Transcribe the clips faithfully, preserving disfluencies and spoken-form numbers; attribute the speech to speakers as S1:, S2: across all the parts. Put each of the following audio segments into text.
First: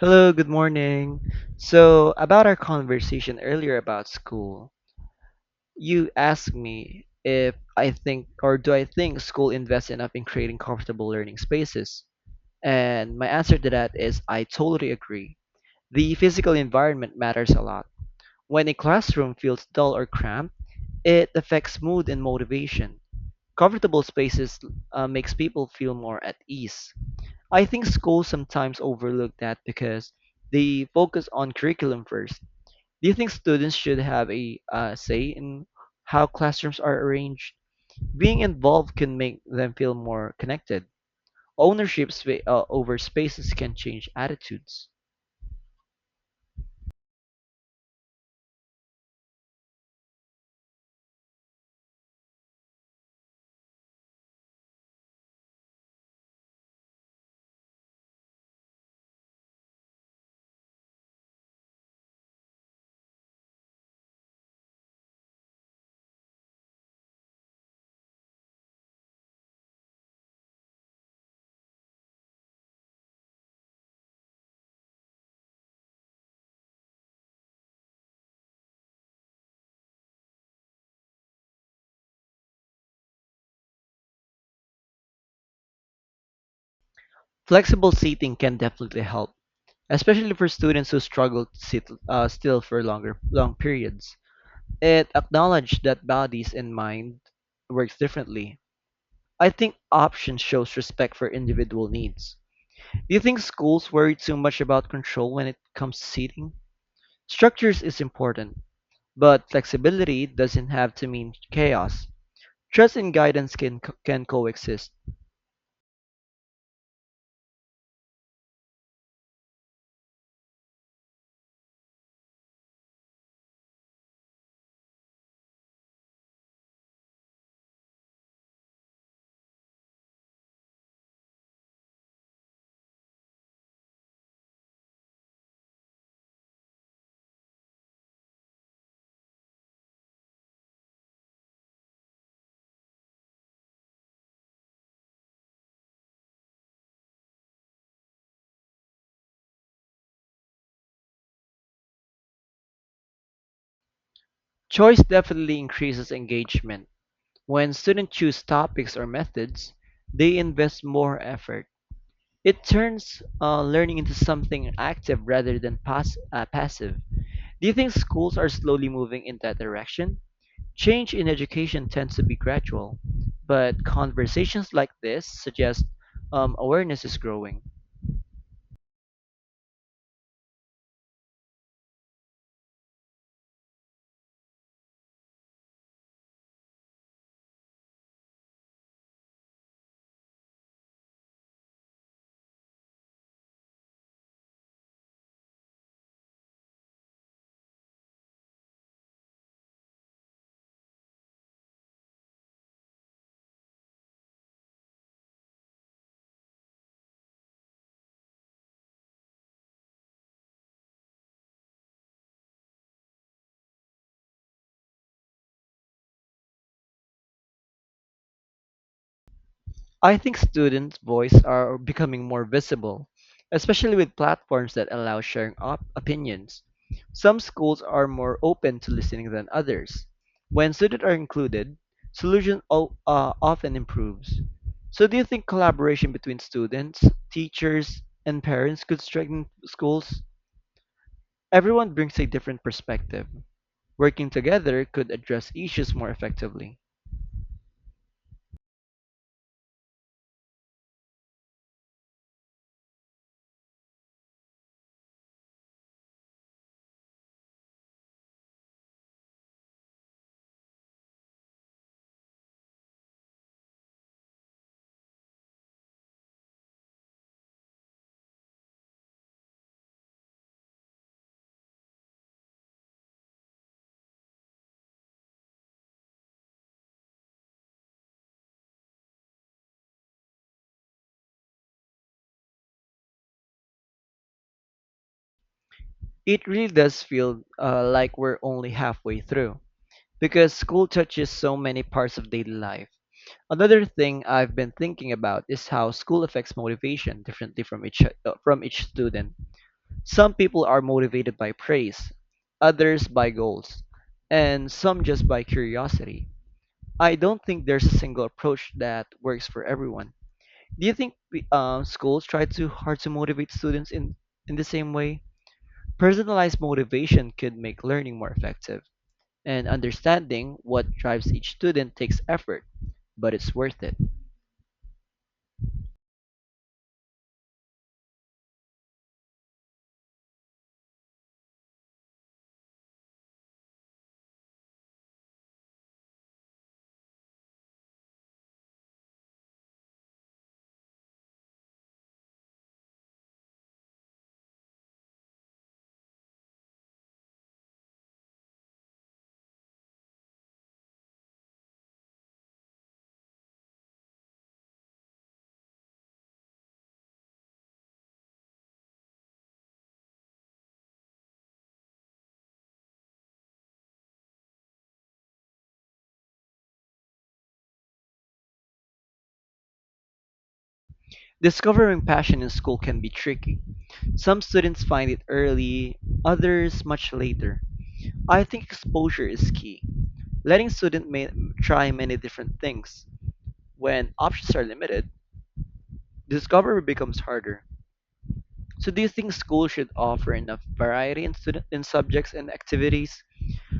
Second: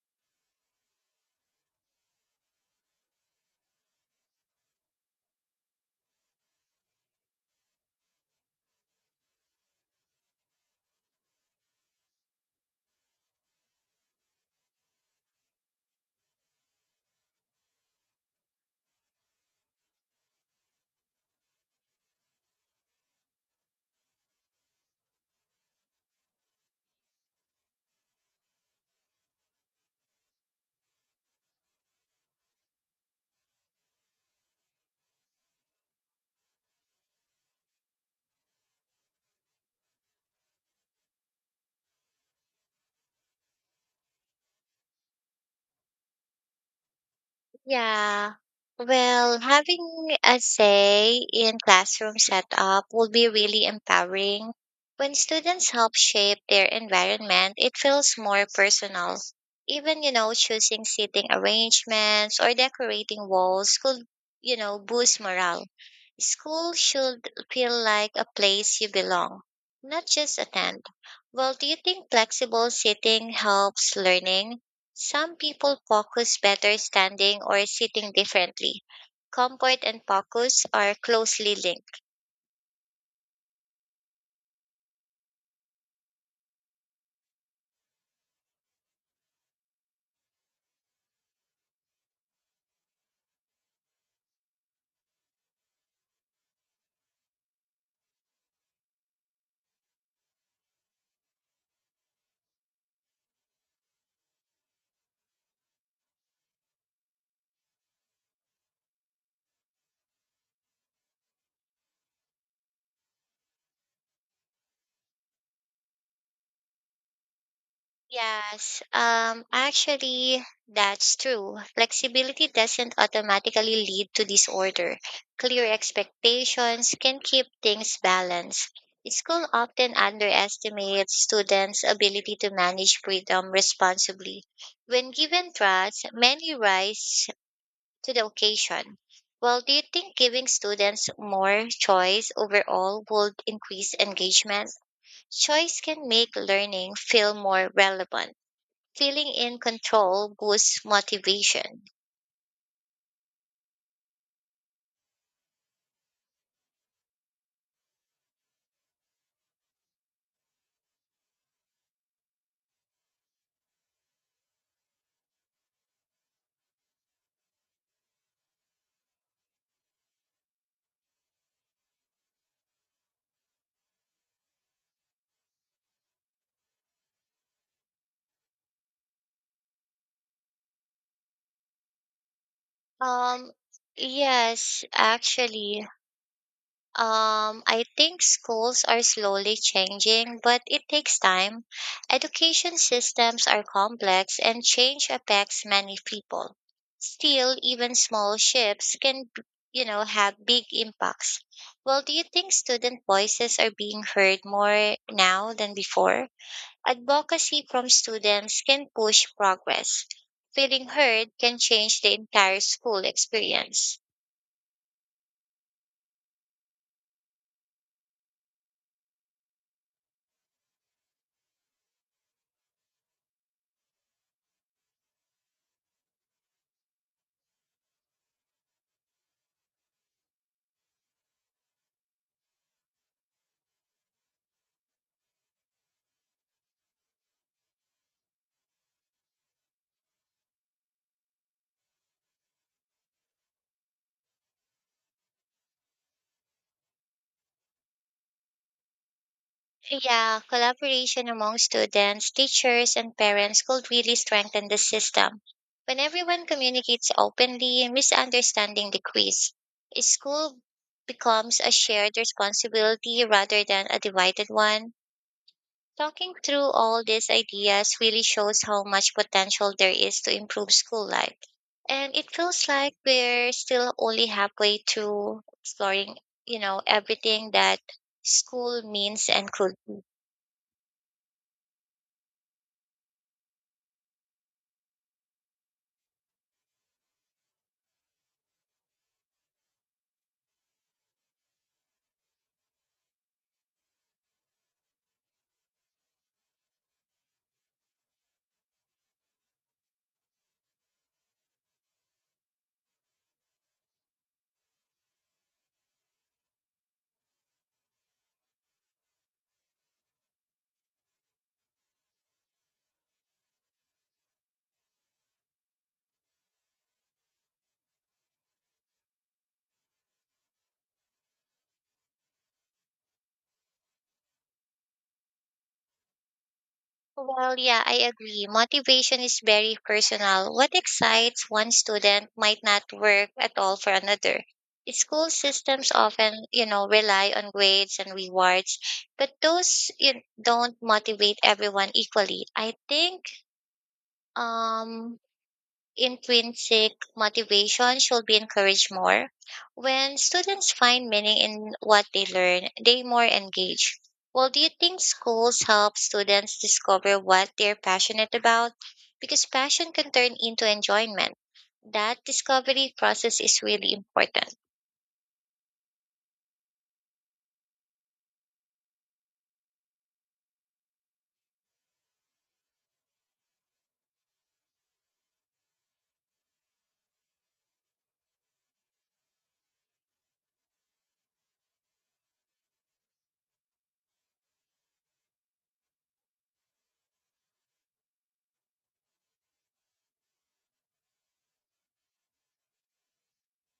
S1: Hello, good morning. So, about our conversation earlier about school, you asked me if I think or do I think school invests enough in creating comfortable learning spaces? And my answer to that is I totally agree. The physical environment matters a lot. When a classroom feels dull or cramped, it affects mood and motivation. Comfortable spaces uh, makes people feel more at ease. I think schools sometimes overlook that because they focus on curriculum first. Do you think students should have a uh, say in how classrooms are arranged? Being involved can make them feel more connected. Ownership spa- uh, over spaces can change attitudes.
S2: Yeah. Well, having a say in classroom setup will be really empowering. When students help shape their environment, it feels more personal. Even, you know, choosing seating arrangements or decorating walls could, you know, boost morale. School should feel like a place you belong, not just attend. Well, do you think flexible seating helps learning? Some people focus better standing or sitting differently. Comfort and focus are closely linked.
S1: Flexible seating can definitely help, especially for students who struggle to sit uh, still for longer long periods. It acknowledged that bodies and mind works differently. I think option shows respect for individual needs. Do you think schools worry too much about control when it comes to seating? Structures is important, but flexibility doesn't have to mean chaos. Trust and guidance can can coexist.
S2: Yes, um, actually, that's true. Flexibility doesn't automatically lead to disorder. Clear expectations can keep things balanced. School often underestimates students' ability to manage freedom responsibly. When given trust, many rise to the occasion. Well, do you think giving students more choice overall would increase engagement? Choice can make learning feel more relevant. Feeling in control boosts motivation.
S1: Choice definitely increases engagement. When students choose topics or methods, they invest more effort. It turns uh, learning into something active rather than pass- uh, passive. Do you think schools are slowly moving in that direction? Change in education tends to be gradual, but conversations like this suggest um, awareness is growing.
S2: Um, yes, actually, Um, I think schools are slowly changing, but it takes time. Education systems are complex and change affects many people. Still, even small shifts can, b- you know, have big impacts. Well, do you think student voices are being heard more now than before? Advocacy from students can push progress. Feeling heard can change the entire school experience.
S1: I think students' voice are becoming more visible, especially with platforms that allow sharing op- opinions. Some schools are more open to listening than others. When students are included, solution o- uh, often improves. So, do you think collaboration between students, teachers, and parents could strengthen schools? Everyone brings a different perspective. Working together could address issues more effectively.
S2: Yeah, collaboration among students, teachers, and parents could really strengthen the system. When everyone communicates openly, misunderstanding decrease. A school becomes a shared responsibility rather than a divided one. Talking through all these ideas really shows how much potential there is to improve school life. And it feels like we're still only halfway through exploring, you know, everything that school means and could be.
S1: It really does feel uh, like we're only halfway through because school touches so many parts of daily life. Another thing I've been thinking about is how school affects motivation differently from each uh, from each student. Some people are motivated by praise, others by goals, and some just by curiosity. I don't think there's a single approach that works for everyone. Do you think we, um, schools try too hard to motivate students in, in the same way? Personalized motivation could make learning more effective, and understanding what drives each student takes effort, but it's worth it.
S2: Well, yeah, I agree. Motivation is very personal. What excites one student might not work at all for another. School systems often, you know, rely on grades and rewards, but those you know, don't motivate everyone equally. I think um intrinsic motivation should be encouraged more. When students find meaning in what they learn, they more engage. Well, do you think schools help students discover what they're passionate about? Because passion can turn into enjoyment. That discovery process is really important.
S1: Discovering passion in school can be tricky. Some students find it early, others much later. I think exposure is key. Letting students ma- Try many different things. When options are limited, discovery becomes harder. So do you think schools should offer enough variety in student in subjects and activities?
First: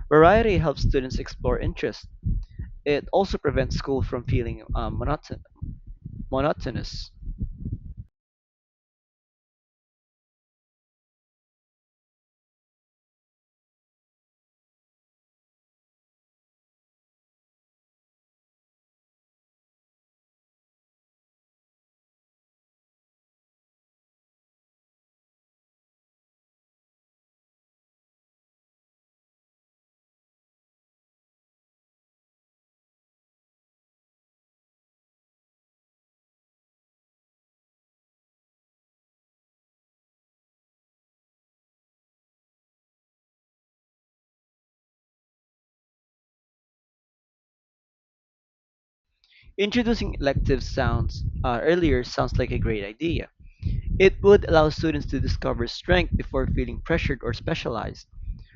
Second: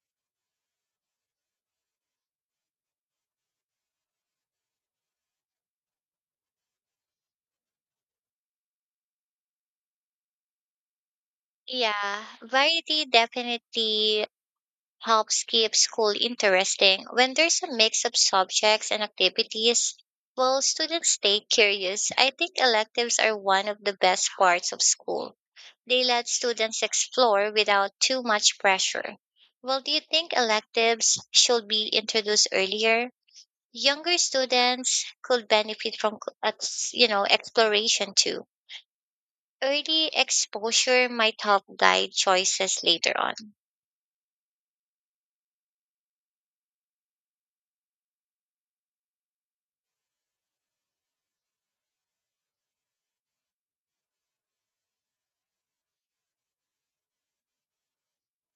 S1: Variety helps students explore interests. It also prevents school from feeling um, monoton- monotonous.
S2: Yeah, variety definitely helps keep school interesting. When there's a mix of subjects and activities, well, students stay curious. I think electives are one of the best parts of school. They let students explore without too much pressure. Well, do you think electives should be introduced earlier? Younger students could benefit from, c- ex- you know, exploration too. Early exposure might help guide choices later on.
S1: Introducing electives sounds uh, earlier sounds like a great idea. It would allow students to discover strength before feeling pressured or specialized.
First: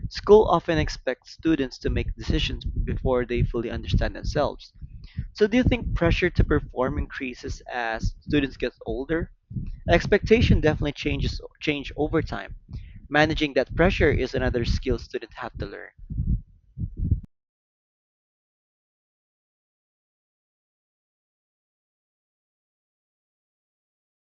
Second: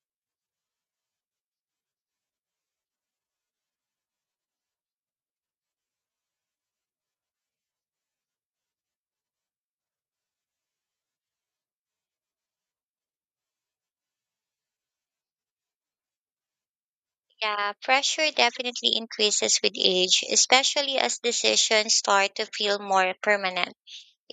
S1: School often expects students to make decisions before they fully understand themselves. So do you think pressure to perform increases as students get older? Expectation definitely changes change over time. Managing that pressure is another skill students have to learn.
S2: Yeah, pressure definitely increases with age, especially as decisions start to feel more permanent.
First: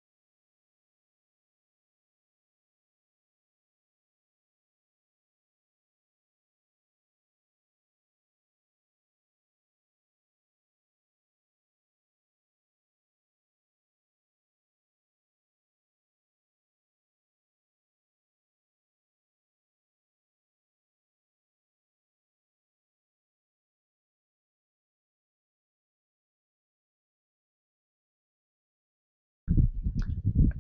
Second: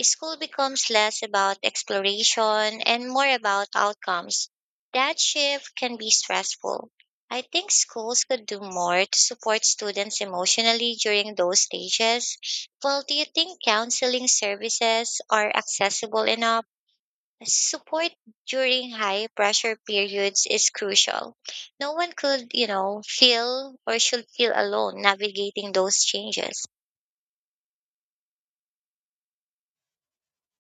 S2: School becomes less about exploration and more about outcomes. That shift can be stressful. I think schools could do more to support students emotionally during those stages. Well, do you think counseling services are accessible enough? Support during high pressure periods is crucial. No one could, you know, feel or should feel alone navigating those changes.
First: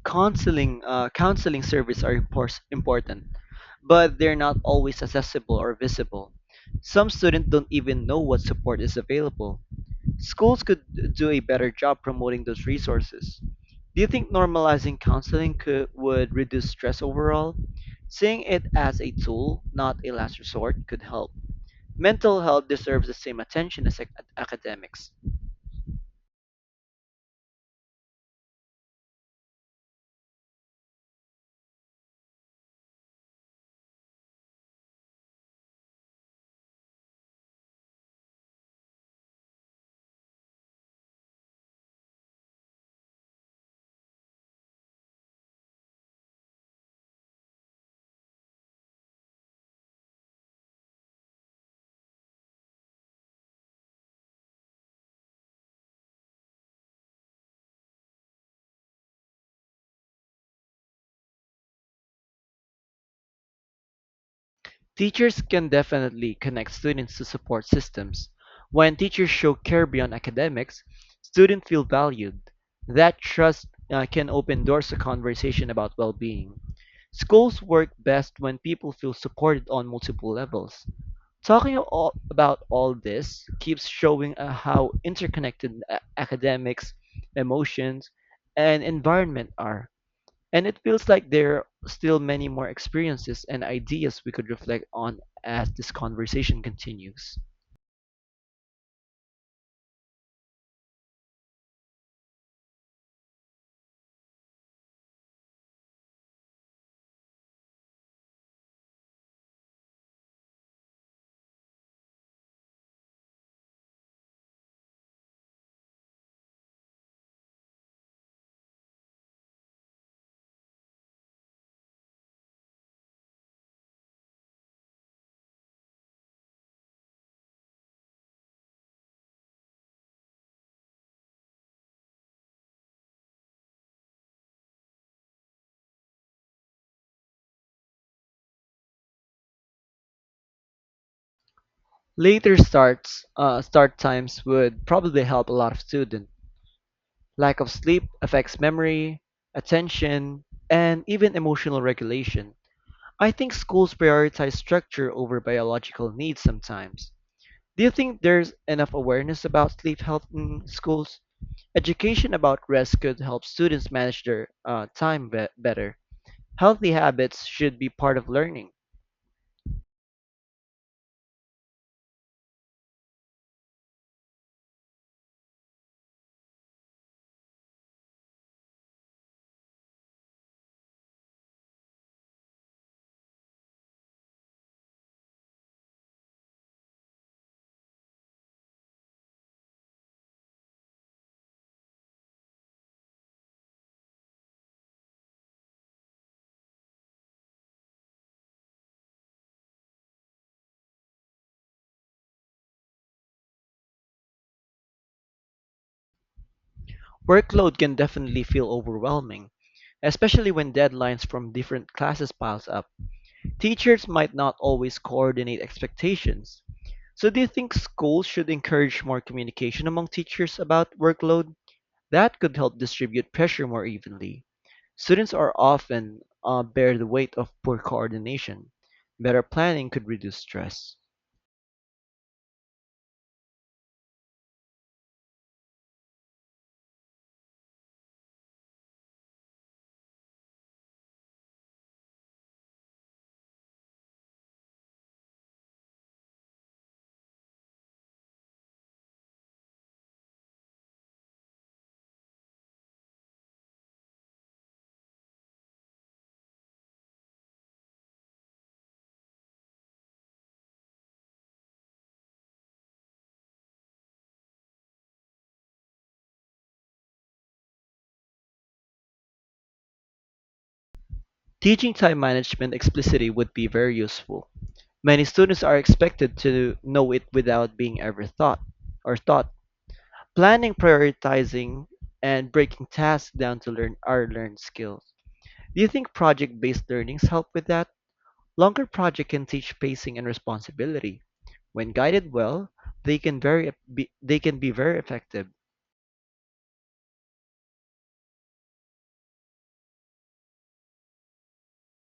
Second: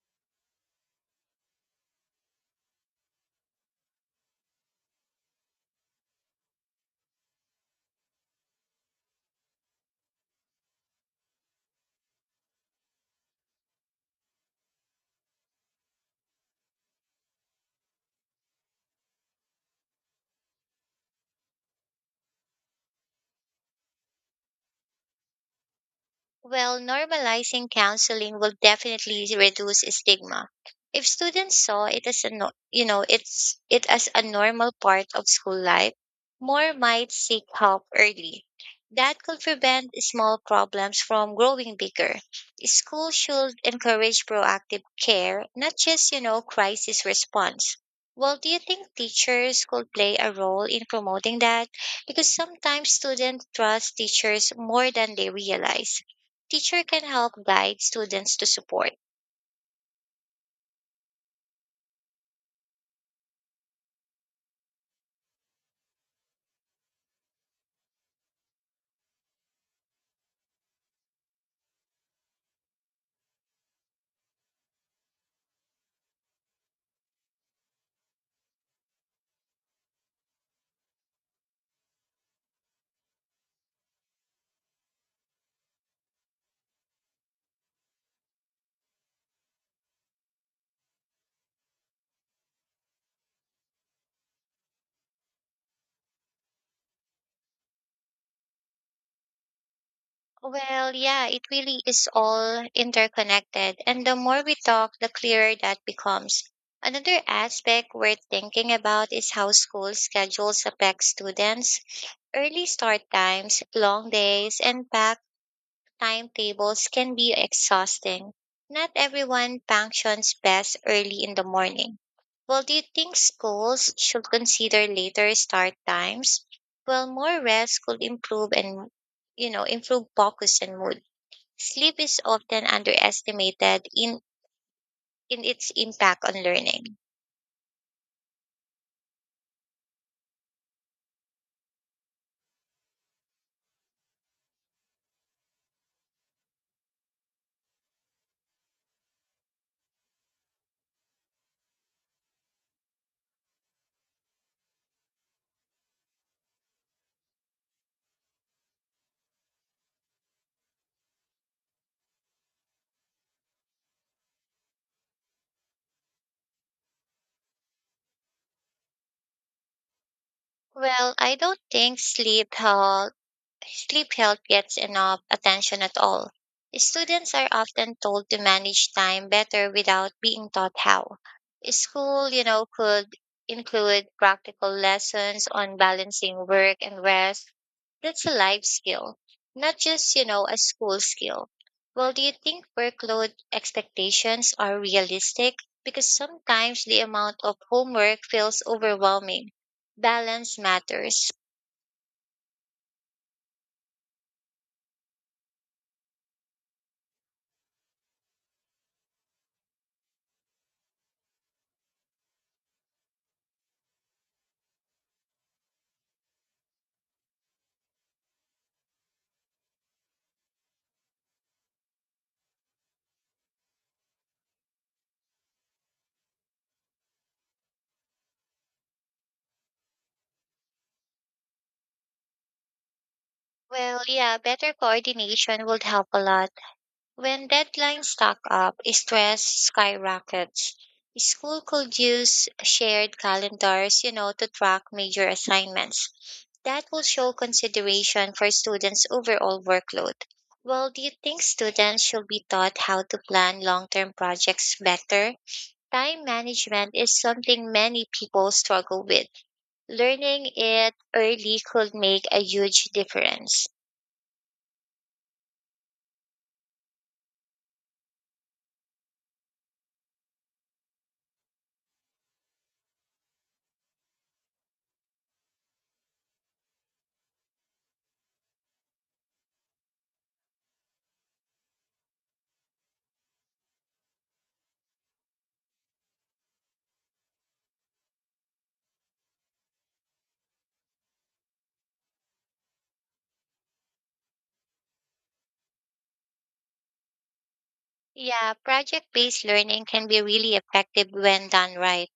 S1: Counseling uh, counseling services are impor- important, but they're not always accessible or visible. Some students don't even know what support is available. Schools could do a better job promoting those resources. Do you think normalizing counseling could would reduce stress overall? Seeing it as a tool, not a last resort, could help. Mental health deserves the same attention as ac- academics.
S2: Well, normalizing counseling will definitely reduce stigma. If students saw it as a no, you know, it's it as a normal part of school life, more might seek help early. That could prevent small problems from growing bigger. School should encourage proactive care, not just, you know, crisis response. Well, do you think teachers could play a role in promoting that? Because sometimes students trust teachers more than they realize. Teacher can help guide students to support.
S1: Teachers can definitely connect students to support systems. When teachers show care beyond academics, students feel valued. That trust uh, can open doors to conversation about well being. Schools work best when people feel supported on multiple levels. Talking a- all- about all this keeps showing uh, how interconnected a- academics, emotions, and environment are. And it feels like there are still many more experiences and ideas we could reflect on as this conversation continues.
S2: Well, yeah, it really is all interconnected. And the more we talk, the clearer that becomes. Another aspect worth thinking about is how school schedules affect students. Early start times, long days, and packed timetables can be exhausting. Not everyone functions best early in the morning. Well, do you think schools should consider later start times? Well, more rest could improve and, you know, improve focus and mood. Sleep is often underestimated in, in its impact on learning.
S1: Later starts uh, start times would probably help a lot of students. Lack of sleep affects memory, attention, and even emotional regulation. I think schools prioritize structure over biological needs sometimes. Do you think there's enough awareness about sleep health in schools? Education about rest could help students manage their uh, time be- better. Healthy habits should be part of learning.
S2: Well, I don't think sleep uh, sleep help gets enough attention at all. Students are often told to manage time better without being taught how. School, you know, could include practical lessons on balancing work and rest. That's a life skill, not just, you know, a school skill. Well, do you think workload expectations are realistic? Because sometimes the amount of homework feels overwhelming. Balance matters.
S1: Workload can definitely feel overwhelming, especially when deadlines from different classes piles up. Teachers might not always coordinate expectations. So do you think schools should encourage more communication among teachers about workload? That could help distribute pressure more evenly. Students are often uh, bear the weight of poor coordination. Better planning could reduce stress.
S2: Well, yeah, better coordination would help a lot. When deadlines stack up, stress skyrockets. School could use shared calendars, you know, to track major assignments. That will show consideration for students' overall workload. Well, do you think students should be taught how to plan long term projects better? Time management is something many people struggle with. Learning it early could make a huge difference.
S1: Teaching time management explicitly would be very useful. Many students are expected to know it without being ever thought or taught. Planning, prioritizing, and breaking tasks down to learn are learned skills. Do you think project-based learnings help with that? Longer projects can teach pacing and responsibility. When guided well, they can very be, they can be very effective.
S2: Yeah, project based learning can be really effective when done right.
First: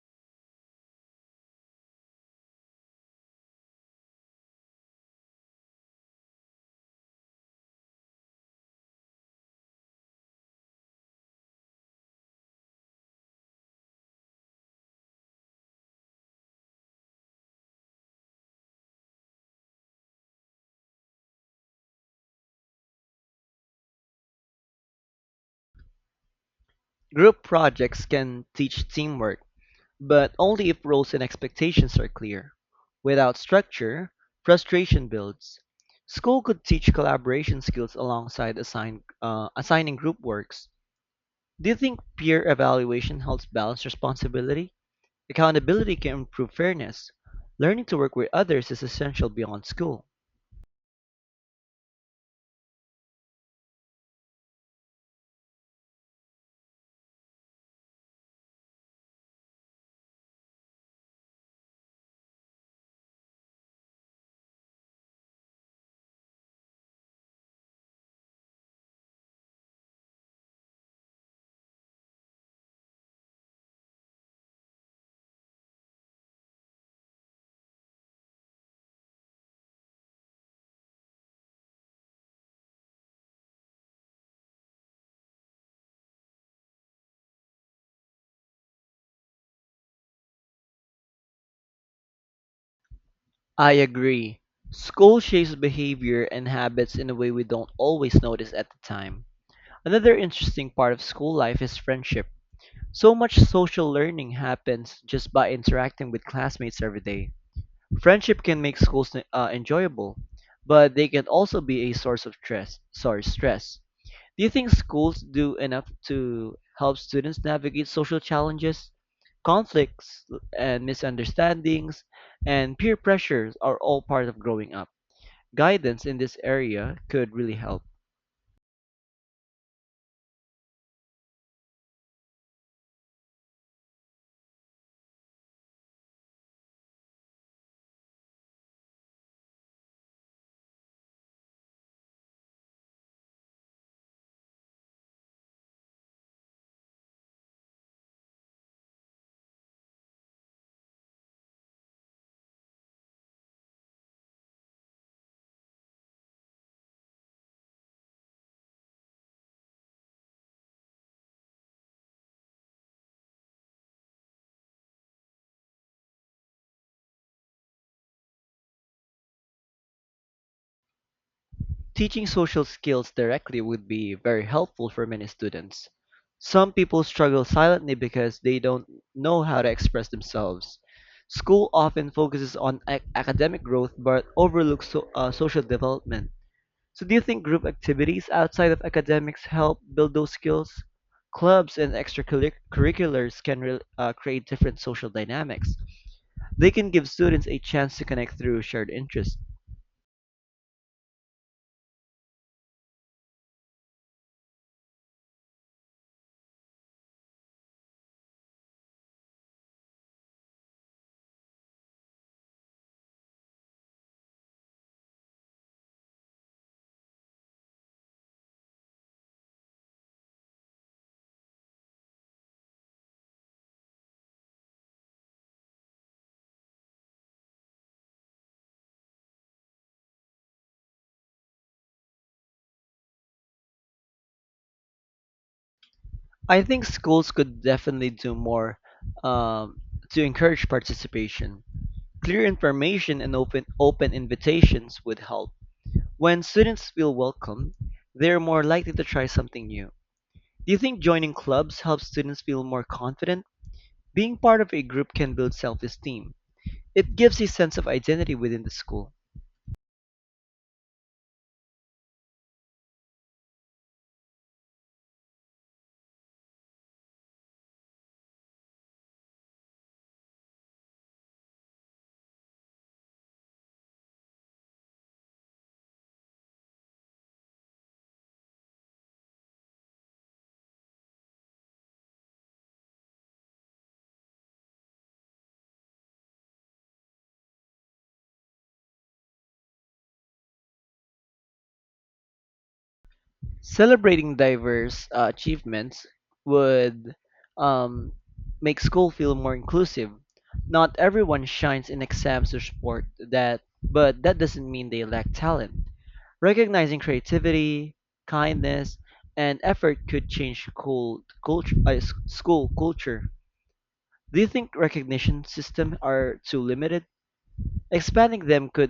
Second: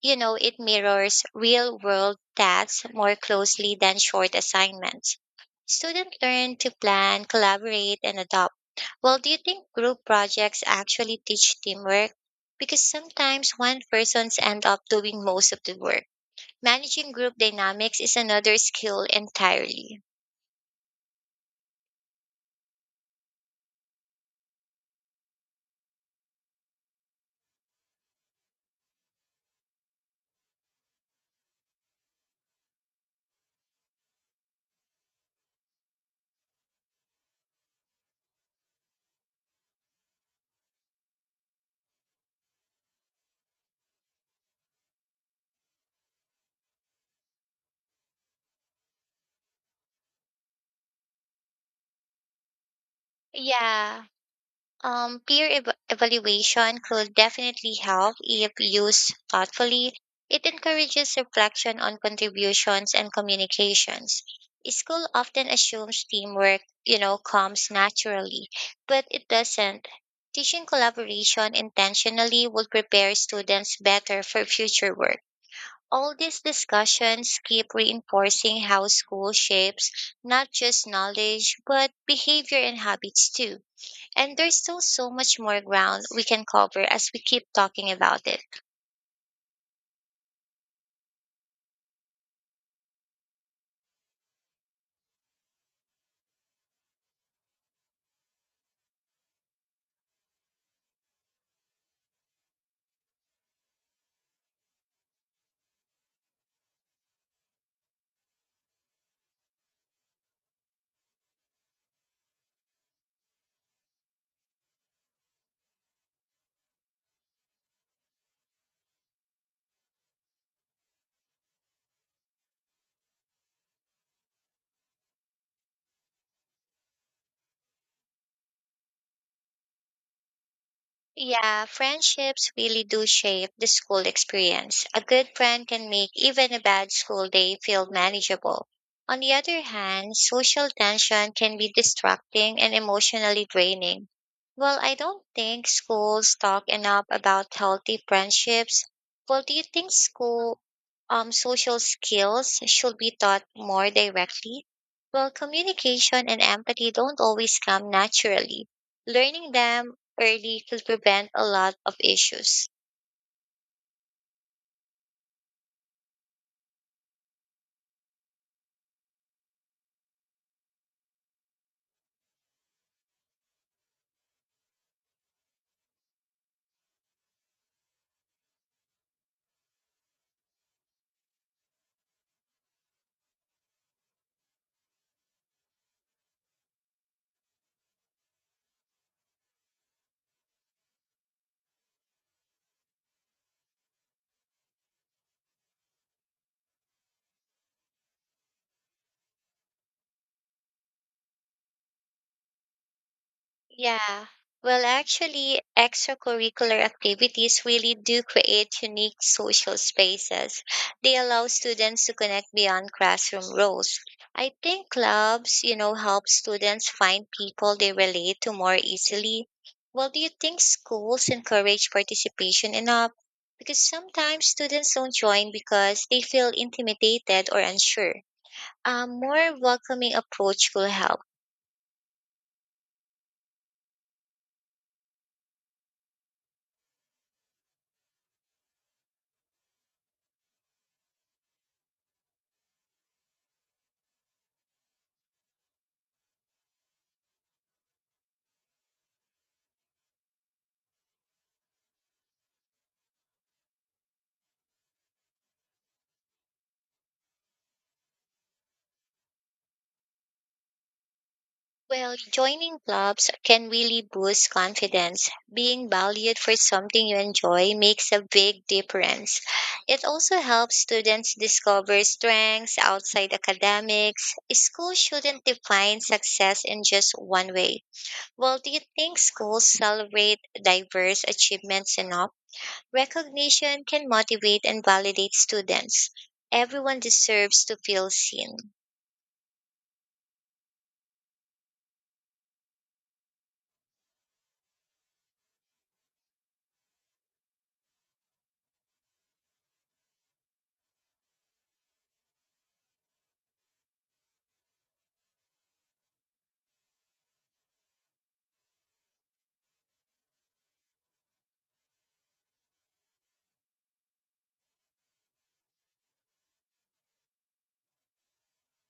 S2: You know, it mirrors real world tasks more closely than short assignments. Students learn to plan, collaborate, and adopt. Well, do you think group projects actually teach teamwork? Because sometimes one person's end up doing most of the work. Managing group dynamics is another skill entirely.
S1: Group projects can teach teamwork. But only if roles and expectations are clear. Without structure, frustration builds. School could teach collaboration skills alongside assign, uh, assigning group works. Do you think peer evaluation helps balance responsibility? Accountability can improve fairness. Learning to work with others is essential beyond school.
S2: Yeah, Um, peer ev- evaluation could definitely help if used thoughtfully. It encourages reflection on contributions and communications. School often assumes teamwork, you know, comes naturally, but it doesn't. Teaching collaboration intentionally would prepare students better for future work. All these discussions keep reinforcing how school shapes not just knowledge, but behavior and habits too and there's still so much more ground we can cover as we keep talking about it.
S1: I agree. School shapes behavior and habits in a way we don't always notice at the time. Another interesting part of school life is friendship. So much social learning happens just by interacting with classmates every day. Friendship can make schools uh, enjoyable, but they can also be a source of stress. Sorry, stress. Do you think schools do enough to help students navigate social challenges? Conflicts and misunderstandings and peer pressures are all part of growing up. Guidance in this area could really help.
S2: Yeah, friendships really do shape the school experience. A good friend can make even a bad school day feel manageable. On the other hand, social tension can be distracting and emotionally draining. Well, I don't think schools talk enough about healthy friendships. Well, do you think school um social skills should be taught more directly? Well, communication and empathy don't always come naturally, learning them early could prevent a lot of issues.
S1: Teaching social skills directly would be very helpful for many students. Some people struggle silently because they don't know how to express themselves. School often focuses on ac- academic growth but overlooks so- uh, social development. So, do you think group activities outside of academics help build those skills? Clubs and extracurriculars can re- uh, create different social dynamics. They can give students a chance to connect through shared interests.
S2: Yeah. Well, actually, extracurricular activities really do create unique social spaces. They allow students to connect beyond classroom roles. I think clubs, you know, help students find people they relate to more easily. Well, do you think schools encourage participation enough? Because sometimes students don't join because they feel intimidated or unsure. A more welcoming approach will help.
S1: I think schools could definitely do more um, to encourage participation. Clear information and open open invitations would help. When students feel welcome, they're more likely to try something new. Do you think joining clubs helps students feel more confident? Being part of a group can build self-esteem. It gives a sense of identity within the school.
S2: Well, joining clubs can really boost confidence. Being valued for something you enjoy makes a big difference. It also helps students discover strengths outside academics. School shouldn't define success in just one way. Well, do you think schools celebrate diverse achievements enough? Recognition can motivate and validate students. Everyone deserves to feel seen.
S1: Celebrating diverse uh, achievements would um, make school feel more inclusive. Not everyone shines in exams or sport that, but that doesn't mean they lack talent. Recognizing creativity, kindness, and effort could change cool culture, uh, s- school culture. Do you think recognition systems are too limited? Expanding them could